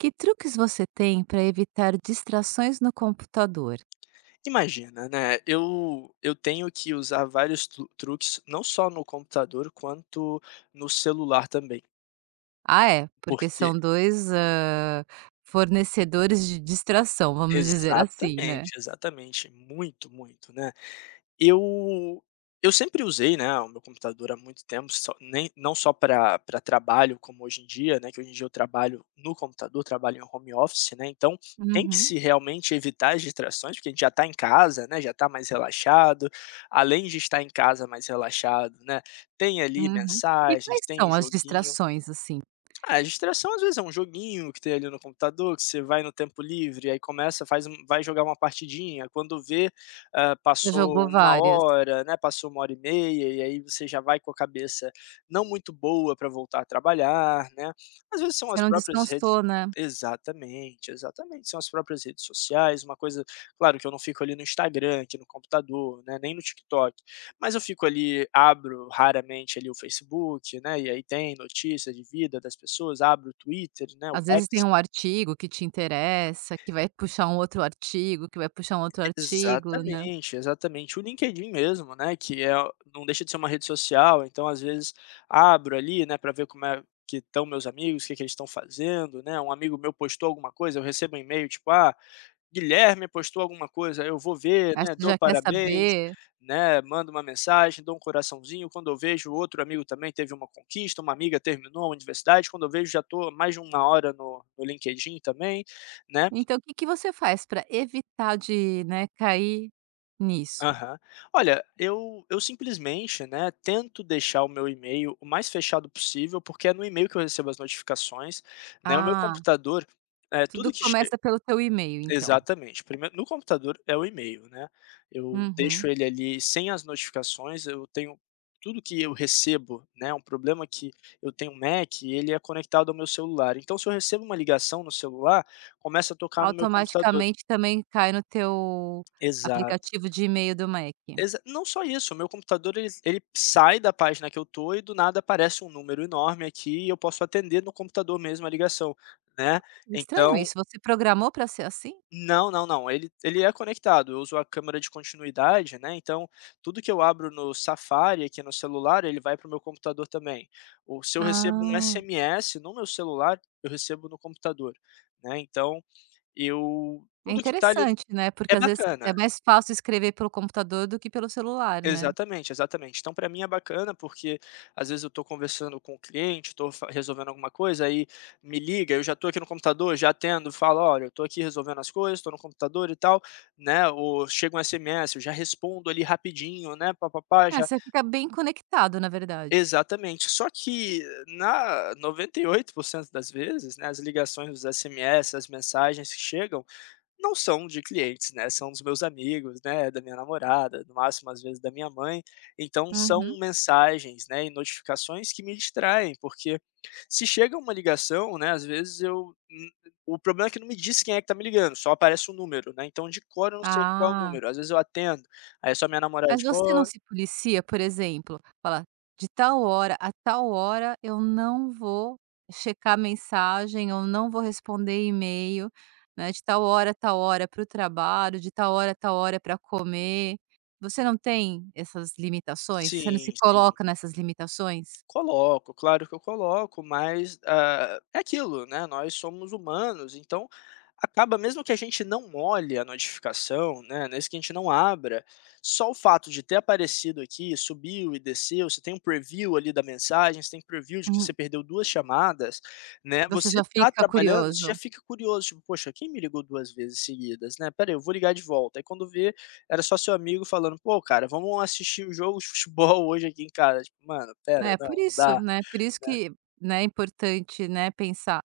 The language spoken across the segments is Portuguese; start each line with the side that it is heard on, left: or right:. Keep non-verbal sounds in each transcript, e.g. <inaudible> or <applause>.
right: Que truques você tem para evitar distrações no computador?
left: Imagina, né, eu tenho que usar vários truques, não só no computador quanto no celular também,
right: Ah, é, porque
left: porque
right: são 2 fornecedores de distração, vamos dizer assim, né.
left: exatamente, exatamente, muito, muito, né. Eu eu sempre usei, né, o meu computador há muito tempo, só nem não só para pra trabalho como hoje em dia, né, que hoje em dia eu trabalho no computador, trabalho em home office, né, então tem que
right: Uhum,
left: se realmente evitar as distrações, porque a gente já está em casa, né, já está mais relaxado, além de estar em casa mais relaxado, né, tem ali
right: uhum. E
left: mensagens,
right: quais
left: tem
right: são
left: um
right: as
left: joguinho.
right: distrações, assim?
left: Ah, a distração às vezes é um joguinho que tem ali no computador, que você vai no tempo livre, aí começa, faz um vai jogar uma partidinha, quando vê,
right: Você
left: passou
right: jogou
left: uma
right: várias.
left: hora, né, passou uma hora e meia, e aí você já vai com a cabeça não muito boa para voltar a trabalhar, né. Às vezes são
right: Você
left: as
right: não
left: próprias redes,
right: descansou, né.
left: exatamente, exatamente, são as próprias redes sociais, uma coisa, claro que eu não fico ali no Instagram, aqui no computador, né, nem no TikTok, mas eu fico ali, abro raramente ali o Facebook, né, e aí tem notícia de vida das pessoas, abro o Twitter, né, o
right: Às vezes tem
left: X,
right: um artigo que te interessa, que vai puxar um outro artigo, que vai puxar um outro artigo, né.
left: exatamente, exatamente. O LinkedIn mesmo, né, que é, não deixa de ser uma rede social, então às vezes abro ali, né, para ver como é que estão meus amigos, o que que eles estão fazendo, né, um amigo meu postou alguma coisa, eu recebo um e-mail tipo: "Ah, Guilherme postou alguma coisa, eu vou ver,
right: Aí
left: né,
right: você
left: dou
right: já quer
left: parabéns,
right: saber.
left: né, mando uma mensagem, dou um coraçãozinho, quando eu vejo outro amigo também teve uma conquista, uma amiga terminou a universidade, quando eu vejo já estou mais de 1 hora no LinkedIn também, né".
right: Então, o que que você faz para evitar de, né, cair nisso?
left: Aham. Olha, eu simplesmente, né, tento deixar o meu e-mail o mais fechado possível, porque é no e-mail que eu recebo as notificações, né, o meu
right: Ah,
left: computador, é
right: tudo
left: tudo que che.
right: começa pelo teu e-mail então.
left: Exatamente. Primeiro no computador é o e-mail, né. Eu
right: Uhum.
left: deixo ele ali sem as notificações, eu tenho tudo que eu recebo, né, um problema é que eu tenho um Mac e ele é conectado ao meu celular, então se eu recebo uma ligação no celular, começa a tocar no meu computador.
right: Automaticamente também cai no teu
left: Exato.
right: aplicativo de e-mail do Mac.
left: Exa, não só isso, o meu computador ele sai da página que eu tô e do nada aparece um número enorme aqui e eu posso atender no computador mesmo a ligação, né.
right: Estranho
left: Então,
right: isso, você programou para ser assim?
left: não, não, não, ele é conectado, eu uso a câmera de continuidade, né, então tudo que eu abro no Safari aqui no celular, ele vai para o meu computador também. Ou se eu recebo um
right: Ah,
left: SMS no meu celular, eu recebo no computador, né, então eu
right: é
left: tudo que está ali
right: interessante, né, porque
left: é
right: às vezes é
left: bacana.
right: mais fácil escrever pelo computador do que pelo celular, né.
left: Exatamente, exatamente. Então para mim é bacana, porque às vezes eu estou conversando com o cliente, estou resolvendo alguma coisa, aí me liga, eu já estou aqui no computador, já atendo, falo: "Olha, eu estou aqui resolvendo as coisas, estou no computador e tal", né, ou chega um SMS, eu já respondo ali rapidinho, né, pá
right: É,
left: já.
right: você fica bem conectado na verdade.
left: Exatamente. Só que na 98% das vezes, né, as ligações, os SMS, as mensagens que chegam, não são de clientes, né, são dos meus amigos, né, da minha namorada, no máximo, às vezes, da minha mãe. Então
right: Uhum.
left: são mensagens, né, e notificações que me distraem, porque se chega uma ligação, né, às vezes eu o problema é que não me diz quem é que tá me ligando, só aparece o número, né, então de cor eu não sei qual é o
right: Ah.
left: número, às vezes eu atendo, aí é só minha namorada,
right: Mas
left: tipo:
right: você não
left: "Ó".
right: se policia, por exemplo, fala: "De tal hora a tal hora eu não vou checar mensagem, eu não vou responder e-mail, né, de tal hora a tal hora para o trabalho, de tal hora a tal hora para comer". Você não tem essas limitações? Você não se
left: Sim, sim.
right: coloca nessas limitações?
left: Coloco, claro que eu coloco, mas, ah, é aquilo, né, nós somos humanos, então acaba mesmo que a gente não olhe a notificação, né, nesse que a gente não abra, só o fato de ter aparecido aqui, subiu e desceu, você tem um preview ali da mensagem, você tem preview de que
right: Uhum.
left: você perdeu 2 chamadas, né,
right: Você já
left: você tá
right: fica
left: trabalhando, você já
right: curioso.
left: fica curioso, tipo: "Poxa, quem me ligou 2 vezes seguidas, né, peraí, eu vou ligar de volta", aí quando vê era só seu amigo falando: "Pô, cara, vamos assistir o jogo de futebol <laughs> hoje aqui em casa", tipo, mano, pera,
right: É,
left: não,
right: por
left: não
right: isso,
left: dá,
right: né, por isso
left: né.
right: que, né, é importante, né, pensar: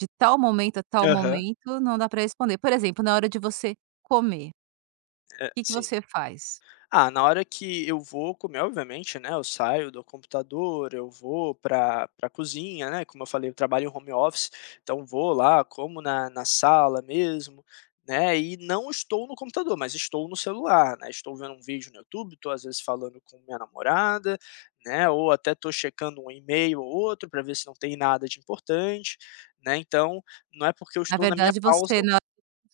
right: de tal momento a tal
left: Aham,
right: momento não dá para responder. Por exemplo, na hora de você comer.
left: é,
right: Que
left: sim.
right: você faz?
left: Ah, na hora que eu vou comer, obviamente, né, eu saio do computador, eu vou para cozinha, né, como eu falei, eu trabalho em home office, então vou lá, como na sala mesmo, né, e não estou no computador, mas estou no celular, né, estou vendo um vídeo no YouTube, estou às vezes falando com minha namorada, né, ou até estou checando um e-mail ou outro para ver se não tem nada de importante, né, então não é porque eu
right: Na
left: estou na minha
right: verdade
left: pausa,
right: você na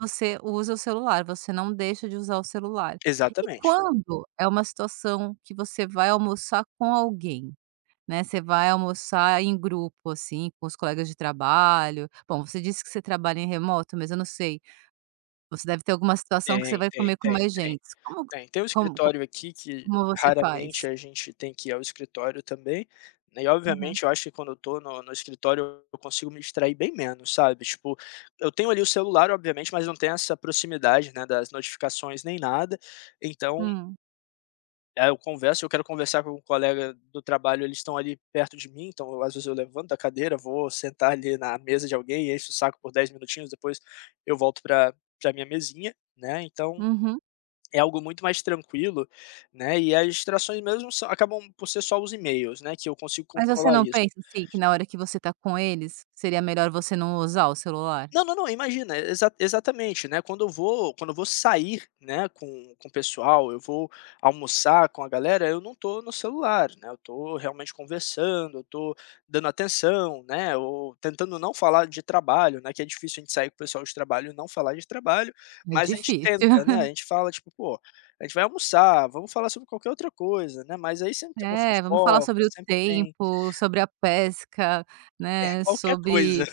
right: você usa o celular, você não deixa de usar o celular. E
left: exatamente.
right: quando é uma situação que você vai almoçar com alguém, né, você vai almoçar em grupo, assim, com os colegas de trabalho. Bom, você disse que você trabalha em remoto, mas eu não sei, você deve ter alguma situação que você
left: Tem,
right: vai
left: tem,
right: comer com
left: tem,
right: mais
left: tem.
right: gente. Como
left: Tem. Tem o
right: como co
left: escritório aqui que
right: como você
left: raramente
right: faz?
left: a gente tem que ir ao escritório também, né, e
right: Uhum.
left: obviamente eu acho que quando eu tô no escritório eu consigo me distrair bem menos, sabe, tipo, eu tenho ali o celular obviamente, mas não tem essa proximidade, né, das notificações nem nada, então,
right: Hum.
left: eu quero conversar com um colega do trabalho, eles estão ali perto de mim, então eu às vezes eu levanto da cadeira, vou sentar ali na mesa de alguém, encho o saco por 10 minutinhos, depois eu volto para minha mesinha, né, então
right: Uhum.
left: é algo muito mais tranquilo, né, e as distrações mesmo são acabam por ser só os e-mails, né, que eu consigo
right: Mas você
left: controlar
right: não
left: isso.
right: pensa, assim, que na hora que você tá com eles, seria melhor você não usar o celular?
left: Não, não, não, imagina, exatamente, né, quando eu vou sair, né, com o pessoal, eu vou almoçar com a galera, eu não tô no celular, né, eu tô realmente conversando, eu tô dando atenção, né, ou tentando não falar de trabalho, né, que é difícil a gente sair com o pessoal de trabalho e não falar de trabalho,
right: É
left: mas a gente
right: difícil.
left: tenta, né,
right: <laughs>
left: a gente fala tipo: "Pô, a gente vai almoçar, vamos falar sobre qualquer outra coisa", né, mas aí sempre tem uma
right: É, vamos falar
left: fofoca,
right: sobre o
left: sempre tem,
right: tempo, sobre a pesca,
left: é,
right: né,
left: qualquer coisa.
right: sobre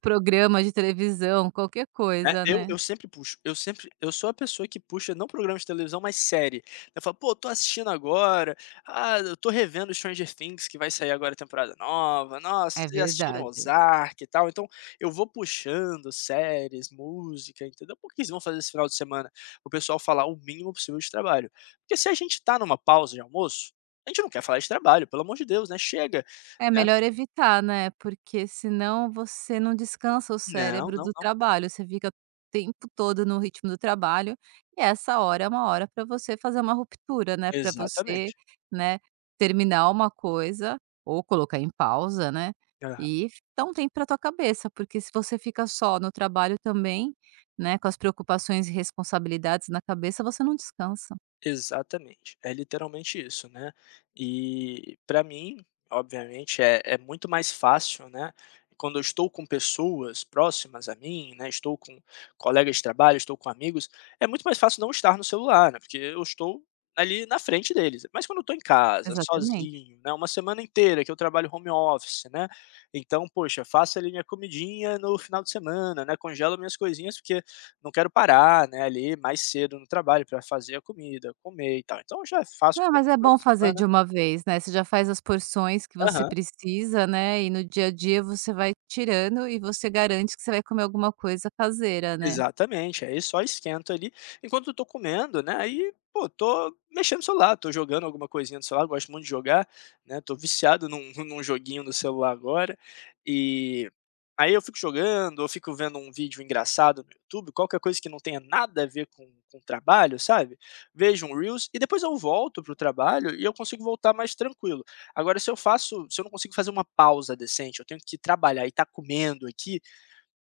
right: programa de televisão, qualquer
left: Né,
right: coisa,
left: eu
right: né.
left: eu sempre puxo, eu sou a pessoa que puxa não programa de televisão, mas série. Eu falo: "Pô, tô assistindo agora, ah, eu tô revendo Stranger Things que vai sair agora a temporada nova, nossa,
right: É
left: vocês já assistiram
right: verdade.
left: Ozark e tal", então eu vou puxando séries, música, entendeu. Porque eles vão fazer esse final de semana?", o pessoal falar o mínimo possível de trabalho. Porque se a gente tá numa pausa de almoço, a gente não quer falar de trabalho, pelo amor de Deus, né, chega,
right: É
left: né.
right: melhor evitar, né, porque senão você não descansa o
left: Não,
right: cérebro
left: não,
right: do
left: não.
right: trabalho, você fica o tempo todo no ritmo do trabalho, e essa hora é uma hora para você fazer uma ruptura, né, para você,
left: Exatamente.
right: né, terminar uma coisa ou colocar em pausa, né, e dar um tempo para tua cabeça, porque se você fica só no trabalho também, né, com as preocupações e responsabilidades na cabeça, você não descansa.
left: Exatamente, é literalmente isso, né. E para mim, obviamente, é muito mais fácil, né, quando eu estou com pessoas próximas a mim, né, estou com colegas de trabalho, estou com amigos, é muito mais fácil não estar no celular, né, porque eu estou ali na frente deles. Mas quando eu estou em casa,
right: Exatamente.
left: sozinho, né, uma semana inteira que eu trabalho home office, né, então, poxa, faço ali minha comidinha no final de semana, né, congelo minhas coisinhas, porque não quero parar, né, ali mais cedo no trabalho para fazer a comida, comer e tal. Então eu já faço
right: Ah,
left: no
right: mas é
left: final
right: bom
left: de
right: fazer
left: semana.
right: de uma vez, né, você já faz as porções que você
left: Aham.
right: precisa, né, e no dia a dia você vai tirando e você garante que você vai comer alguma coisa caseira, né.
left: Exatamente, aí só esquento ali, enquanto eu tô comendo, né, aí, pô, tô mexendo no celular, tô jogando alguma coisinha no celular, gosto muito de jogar, né, tô viciado num <laughs> num joguinho no celular agora, e aí eu fico jogando, eu fico vendo um vídeo engraçado no YouTube, qualquer coisa que não tenha nada a ver com o trabalho, sabe, vejo um reels e depois eu volto pro trabalho e eu consigo voltar mais tranquilo. Agora se eu não consigo fazer uma pausa decente, eu tenho que trabalhar e tá comendo aqui,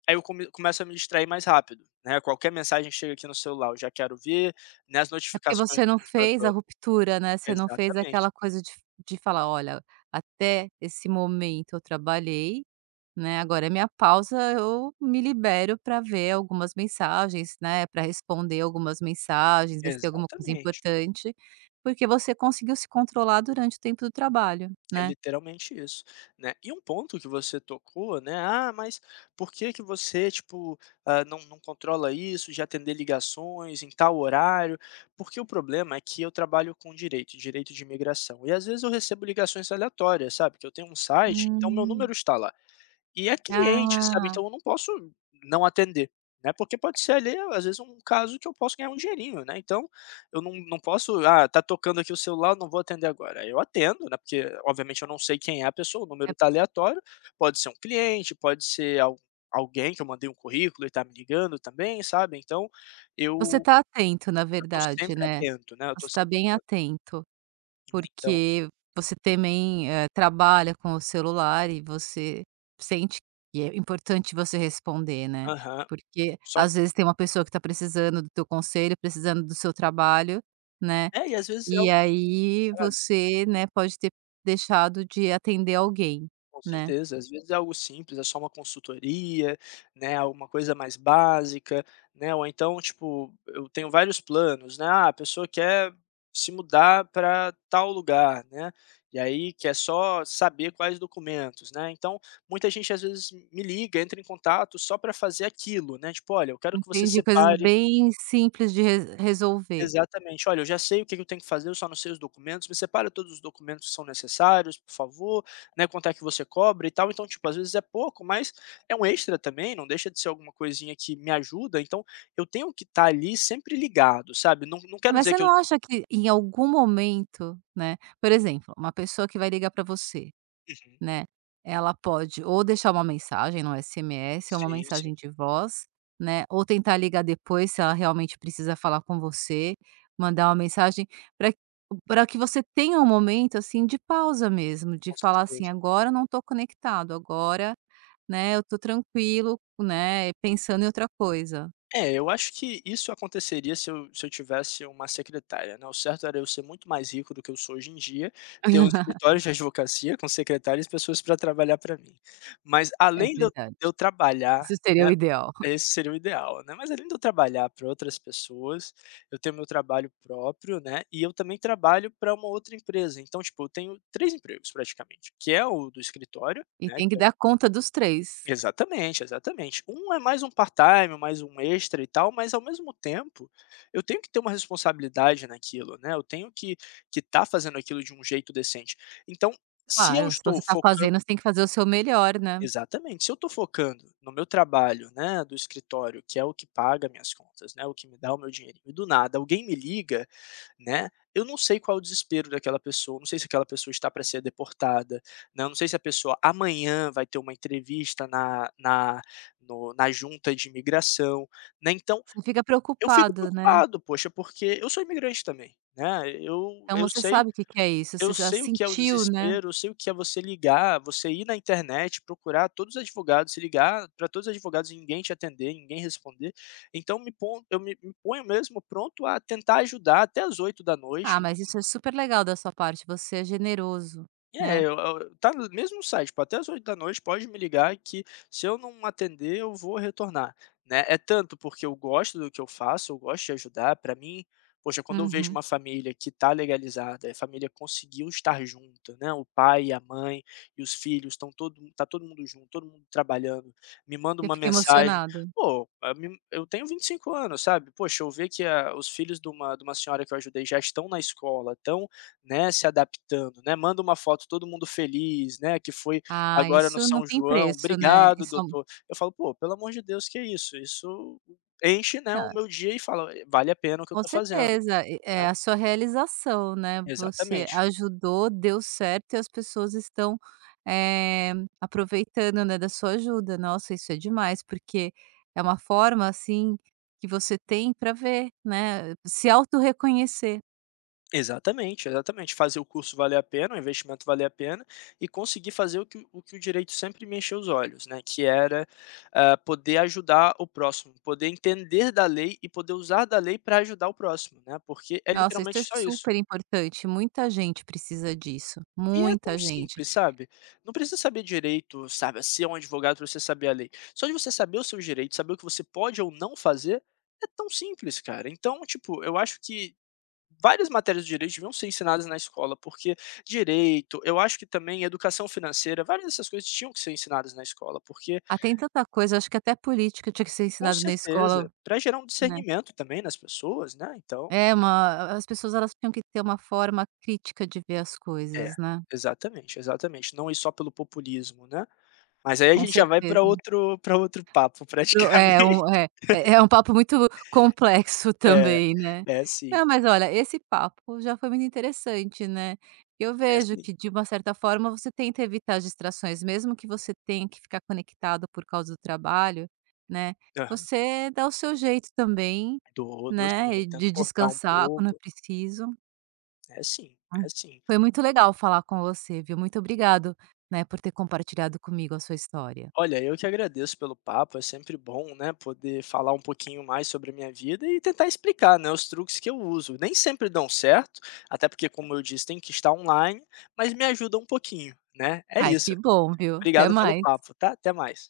left: aí eu começo a me distrair mais rápido, né, qualquer mensagem que chega aqui no celular eu já quero ver, né, as
right: É porque
left: notificações
right: você
left: do
right: não fez a
left: computador.
right: ruptura, né, você não fez
left: Exatamente,
right: aquela coisa de falar: "Olha, até esse momento eu trabalhei, né, agora é minha pausa, eu me libero para ver algumas mensagens, né, para responder algumas mensagens, ver se tem alguma coisa
left: exatamente,
right: importante", porque você conseguiu se controlar durante o tempo do trabalho,
left: é
right: né.
left: literalmente isso, né. E um ponto que você tocou, né, "Ah, mas por que que você, tipo, ah, não controla isso de atender ligações em tal horário?" Porque o problema é que eu trabalho com direito, direito de imigração, e às vezes eu recebo ligações aleatórias, sabe, que eu tenho um site, então meu
right: Hum.
left: número está lá. E é cliente, sabe,
right: Ah,
left: então eu não posso não atender, né, porque pode ser ali, às vezes, um caso que eu posso ganhar um dinheirinho, né, então eu não posso: "Ah, tá tocando aqui o celular, não vou atender agora". Eu atendo, né, porque obviamente eu não sei quem é a pessoa, o
right: é,
left: número tá aleatório, pode ser um cliente, pode ser al alguém que eu mandei um currículo e tá me ligando também, sabe, então
right: você
left: eu
right: tá atento, na
left: eu tô
right: verdade,
left: sempre
right: né.
left: atento, né, eu tô
right: Você tá
left: sempre
right: bem
left: atento,
right: atento,
left: então
right: porque você também, trabalha com o celular e você sente que é importante você responder, né.
left: aham.
right: Porque,
left: Só
right: às
left: que
right: vezes, tem uma pessoa que tá precisando do teu conselho, precisando do seu trabalho, né,
left: é, e às vezes é
right: e
left: algo simples,
right: aí
left: sabe.
right: você, né, pode ter deixado de atender alguém,
left: Com
right: né.
left: certeza, às vezes é algo simples, é só uma consultoria, né, alguma coisa mais básica, né, ou então, tipo, eu tenho vários planos, né, ah, a pessoa quer se mudar para tal lugar, né, e aí quer só saber quais documentos, né, então muita gente às vezes me liga, entra em contato só para fazer aquilo, né, tipo, olha, eu quero que você
right: Entendi, coisas
left: separe.
right: bem simples de re resolver.
left: Exatamente. "Olha, eu já sei o que que eu tenho que fazer, eu só não sei os documentos, me separa todos os documentos que são necessários, por favor, né, quanto é que você cobra e tal". Então, tipo, às vezes é pouco, mas é um extra também, não deixa de ser alguma coisinha que me ajuda, então eu tenho que estar ali sempre ligado, sabe. Não quero
right: Mas
left: dizer
right: você
left: que eu
right: não acha que em algum momento, né, por exemplo, uma pessoa que vai ligar para você,
left: uhum.
right: né, ela pode ou deixar uma mensagem no SMS ou uma
left: Sim, sim,
right: mensagem de voz, né, ou tentar ligar depois se ela realmente precisa falar com você, mandar uma mensagem para para que você tenha um momento, assim, de pausa mesmo, de
left: com
right: falar assim:
left: certeza.
right: "Agora eu não tô conectado, agora, né, eu tô tranquilo, né, pensando em outra coisa".
left: É, eu acho que isso aconteceria se eu tivesse uma secretária, né, o certo era eu ser muito mais rico do que eu sou hoje em dia, ter um
right: <laughs>
left: escritório de advocacia com secretárias e pessoas para trabalhar para mim. Mas
right: É
left: além de eu
right: verdade.
left: de eu trabalhar,
right: Isso seria
left: né,
right: o ideal.
left: esse seria o ideal, né, mas além de eu trabalhar para outras pessoas, eu tenho meu trabalho próprio, né, e eu também trabalho para uma outra empresa, então, tipo, eu tenho 3 empregos praticamente, que é o do escritório,
right: E
left: né,
right: tem que
left: é.
right: dar conta dos 3.
left: Exatamente, exatamente. Um é mais um part-time, mais um extra e tal, mas ao mesmo tempo, eu tenho que ter uma responsabilidade naquilo, né, eu tenho que tá fazendo aquilo de um jeito decente. Então, se eu
right: Claro, se você
left: estou
right: tá fazendo,
left: focando
right: você tem que fazer o seu melhor, né.
left: exatamente, se eu estou focando no meu trabalho, né, do escritório, que é o que paga minhas contas, né, o que me dá o meu dinheirinho, e do nada alguém me liga, né, eu não sei qual é o desespero daquela pessoa, não sei se aquela pessoa está para ser deportada, né, eu não sei se a pessoa amanhã vai ter uma entrevista na no na junta de imigração, né, então
right: Você fica
left: eu fico
right: preocupado, né.
left: preocupado, poxa, porque eu sou imigrante também, né, eu
right: Então
left: eu
right: você
left: sei
right: sabe o que que é isso, você
left: eu
right: já
left: sei o que é o
right: sentiu, né.
left: desespero, eu sei o que é você ligar, você ir na internet, procurar todos os advogados, se ligar para todos os advogados e ninguém te atender, ninguém responder, então me pon eu me me ponho mesmo pronto a tentar ajudar até às da
right: Ah,
left: noite.
right: mas isso é super legal da sua parte, você é generoso,
left: É,
right: né.
left: eu tá no mesmo site, tipo, até às da noite pode me ligar que se eu não atender eu vou retornar, né. É tanto porque eu gosto do que eu faço, eu gosto de ajudar, para mim, poxa, quando eu vejo
right: Uhum.
left: uma família que tá legalizada, a família conseguiu estar junta, né, o pai, a mãe e os filhos estão todo mu tá todo mundo junto, todo mundo trabalhando, me manda
right: Você
left: uma
right: fica
left: mensagem,
right: emocionado.
left: pô, a mim eu tenho 25 anos, sabe. Poxa, eu ver que a os filhos de uma senhora que eu ajudei já estão na escola, estão, né, se adaptando, né, manda uma foto todo mundo feliz, né, que foi
right: Ah,
left: agora no
right: isso não
left: São
right: tem
left: João,
right: preço, né.
left: "Obrigado
right: Isso é um
left: doutor". Eu falo: "Pô, pelo amor de Deus, que é isso? Isso enche, né, o meu dia e fala: "Vale a pena o que eu
right: com
left: tô fazendo",
right: certeza, e é
left: né.
right: a sua realização, né, você
left: Exatamente.
right: ajudou, deu certo e as pessoas estão, eh, aproveitando, né, da sua ajuda. Nossa, isso é demais, porque é uma forma, assim, que você tem para ver, né, se auto reconhecer.
left: Exatamente, exatamente. Fazer o curso valer a pena, o investimento valer a pena e conseguir fazer o que o direito sempre me encheu os olhos, né, que era, ah, poder ajudar o próximo, poder entender da lei e poder usar da lei pra ajudar o próximo, né, porque é
right: Nossa, isso é
left: literalmente só isso.
right: super importante, muita gente precisa disso,
left: E é tão
right: muita gente.
left: simples, sabe. Não precisa saber direito, sabe, ser um advogado para você saber a lei. Só de você saber os seus direitos, saber o que você pode ou não fazer, é tão simples, cara. Então, tipo, eu acho que várias matérias de direito deviam ser ensinadas na escola, porque direito, eu acho que também educação financeira, várias dessas coisas tinham que ser ensinadas na escola, porque
right: Ah, tem tanta coisa, acho que até política tinha que ser
left: com
right: ensinado na escola,
left: certeza, pra gerar um
right: né.
left: discernimento também nas pessoas, né, então
right: É uma as pessoas elas tinham que ter uma forma crítica de ver as
left: é,
right: coisas, né,
left: exatamente, exatamente. Não ir só pelo populismo, né. Mas aí a
right: com
left: gente já vai para
right: certeza.
left: outro papo praticamente.
right: Pro é um
left: <laughs>
right: é é é um papo muito complexo
left: É,
right: também, né.
left: é
right: Não,
left: sim,
right: mas olha, esse papo já foi muito interessante, né. Eu
left: é
right: vejo
left: sim.
right: que de uma certa forma você tenta evitar as distrações, mesmo que você tenha que ficar conectado por causa do trabalho, né,
left: Aham.
right: você dá o seu jeito também,
left: Dou, dou
right: né,
left: sim,
right: e
left: eu
right: de
left: tento cortar um
right: descansar quando é
left: pouco.
right: preciso.
left: É sim,
right: Hum.
left: é sim.
right: Foi muito legal falar com você, viu. Muito obrigado, né, por ter compartilhado comigo a sua história.
left: Olha, eu que agradeço pelo papo, é sempre bom, né, poder falar um pouquinho mais sobre a minha vida e tentar explicar, né, os truques que eu uso. Nem sempre dão certo, até porque como eu disse, tem que estar online, mas me ajuda um pouquinho, né. É
right: Ai, que
left: isso.
right: bom, viu. Até
left: Obrigado pelo
right: mais.
left: papo, tá. Até mais.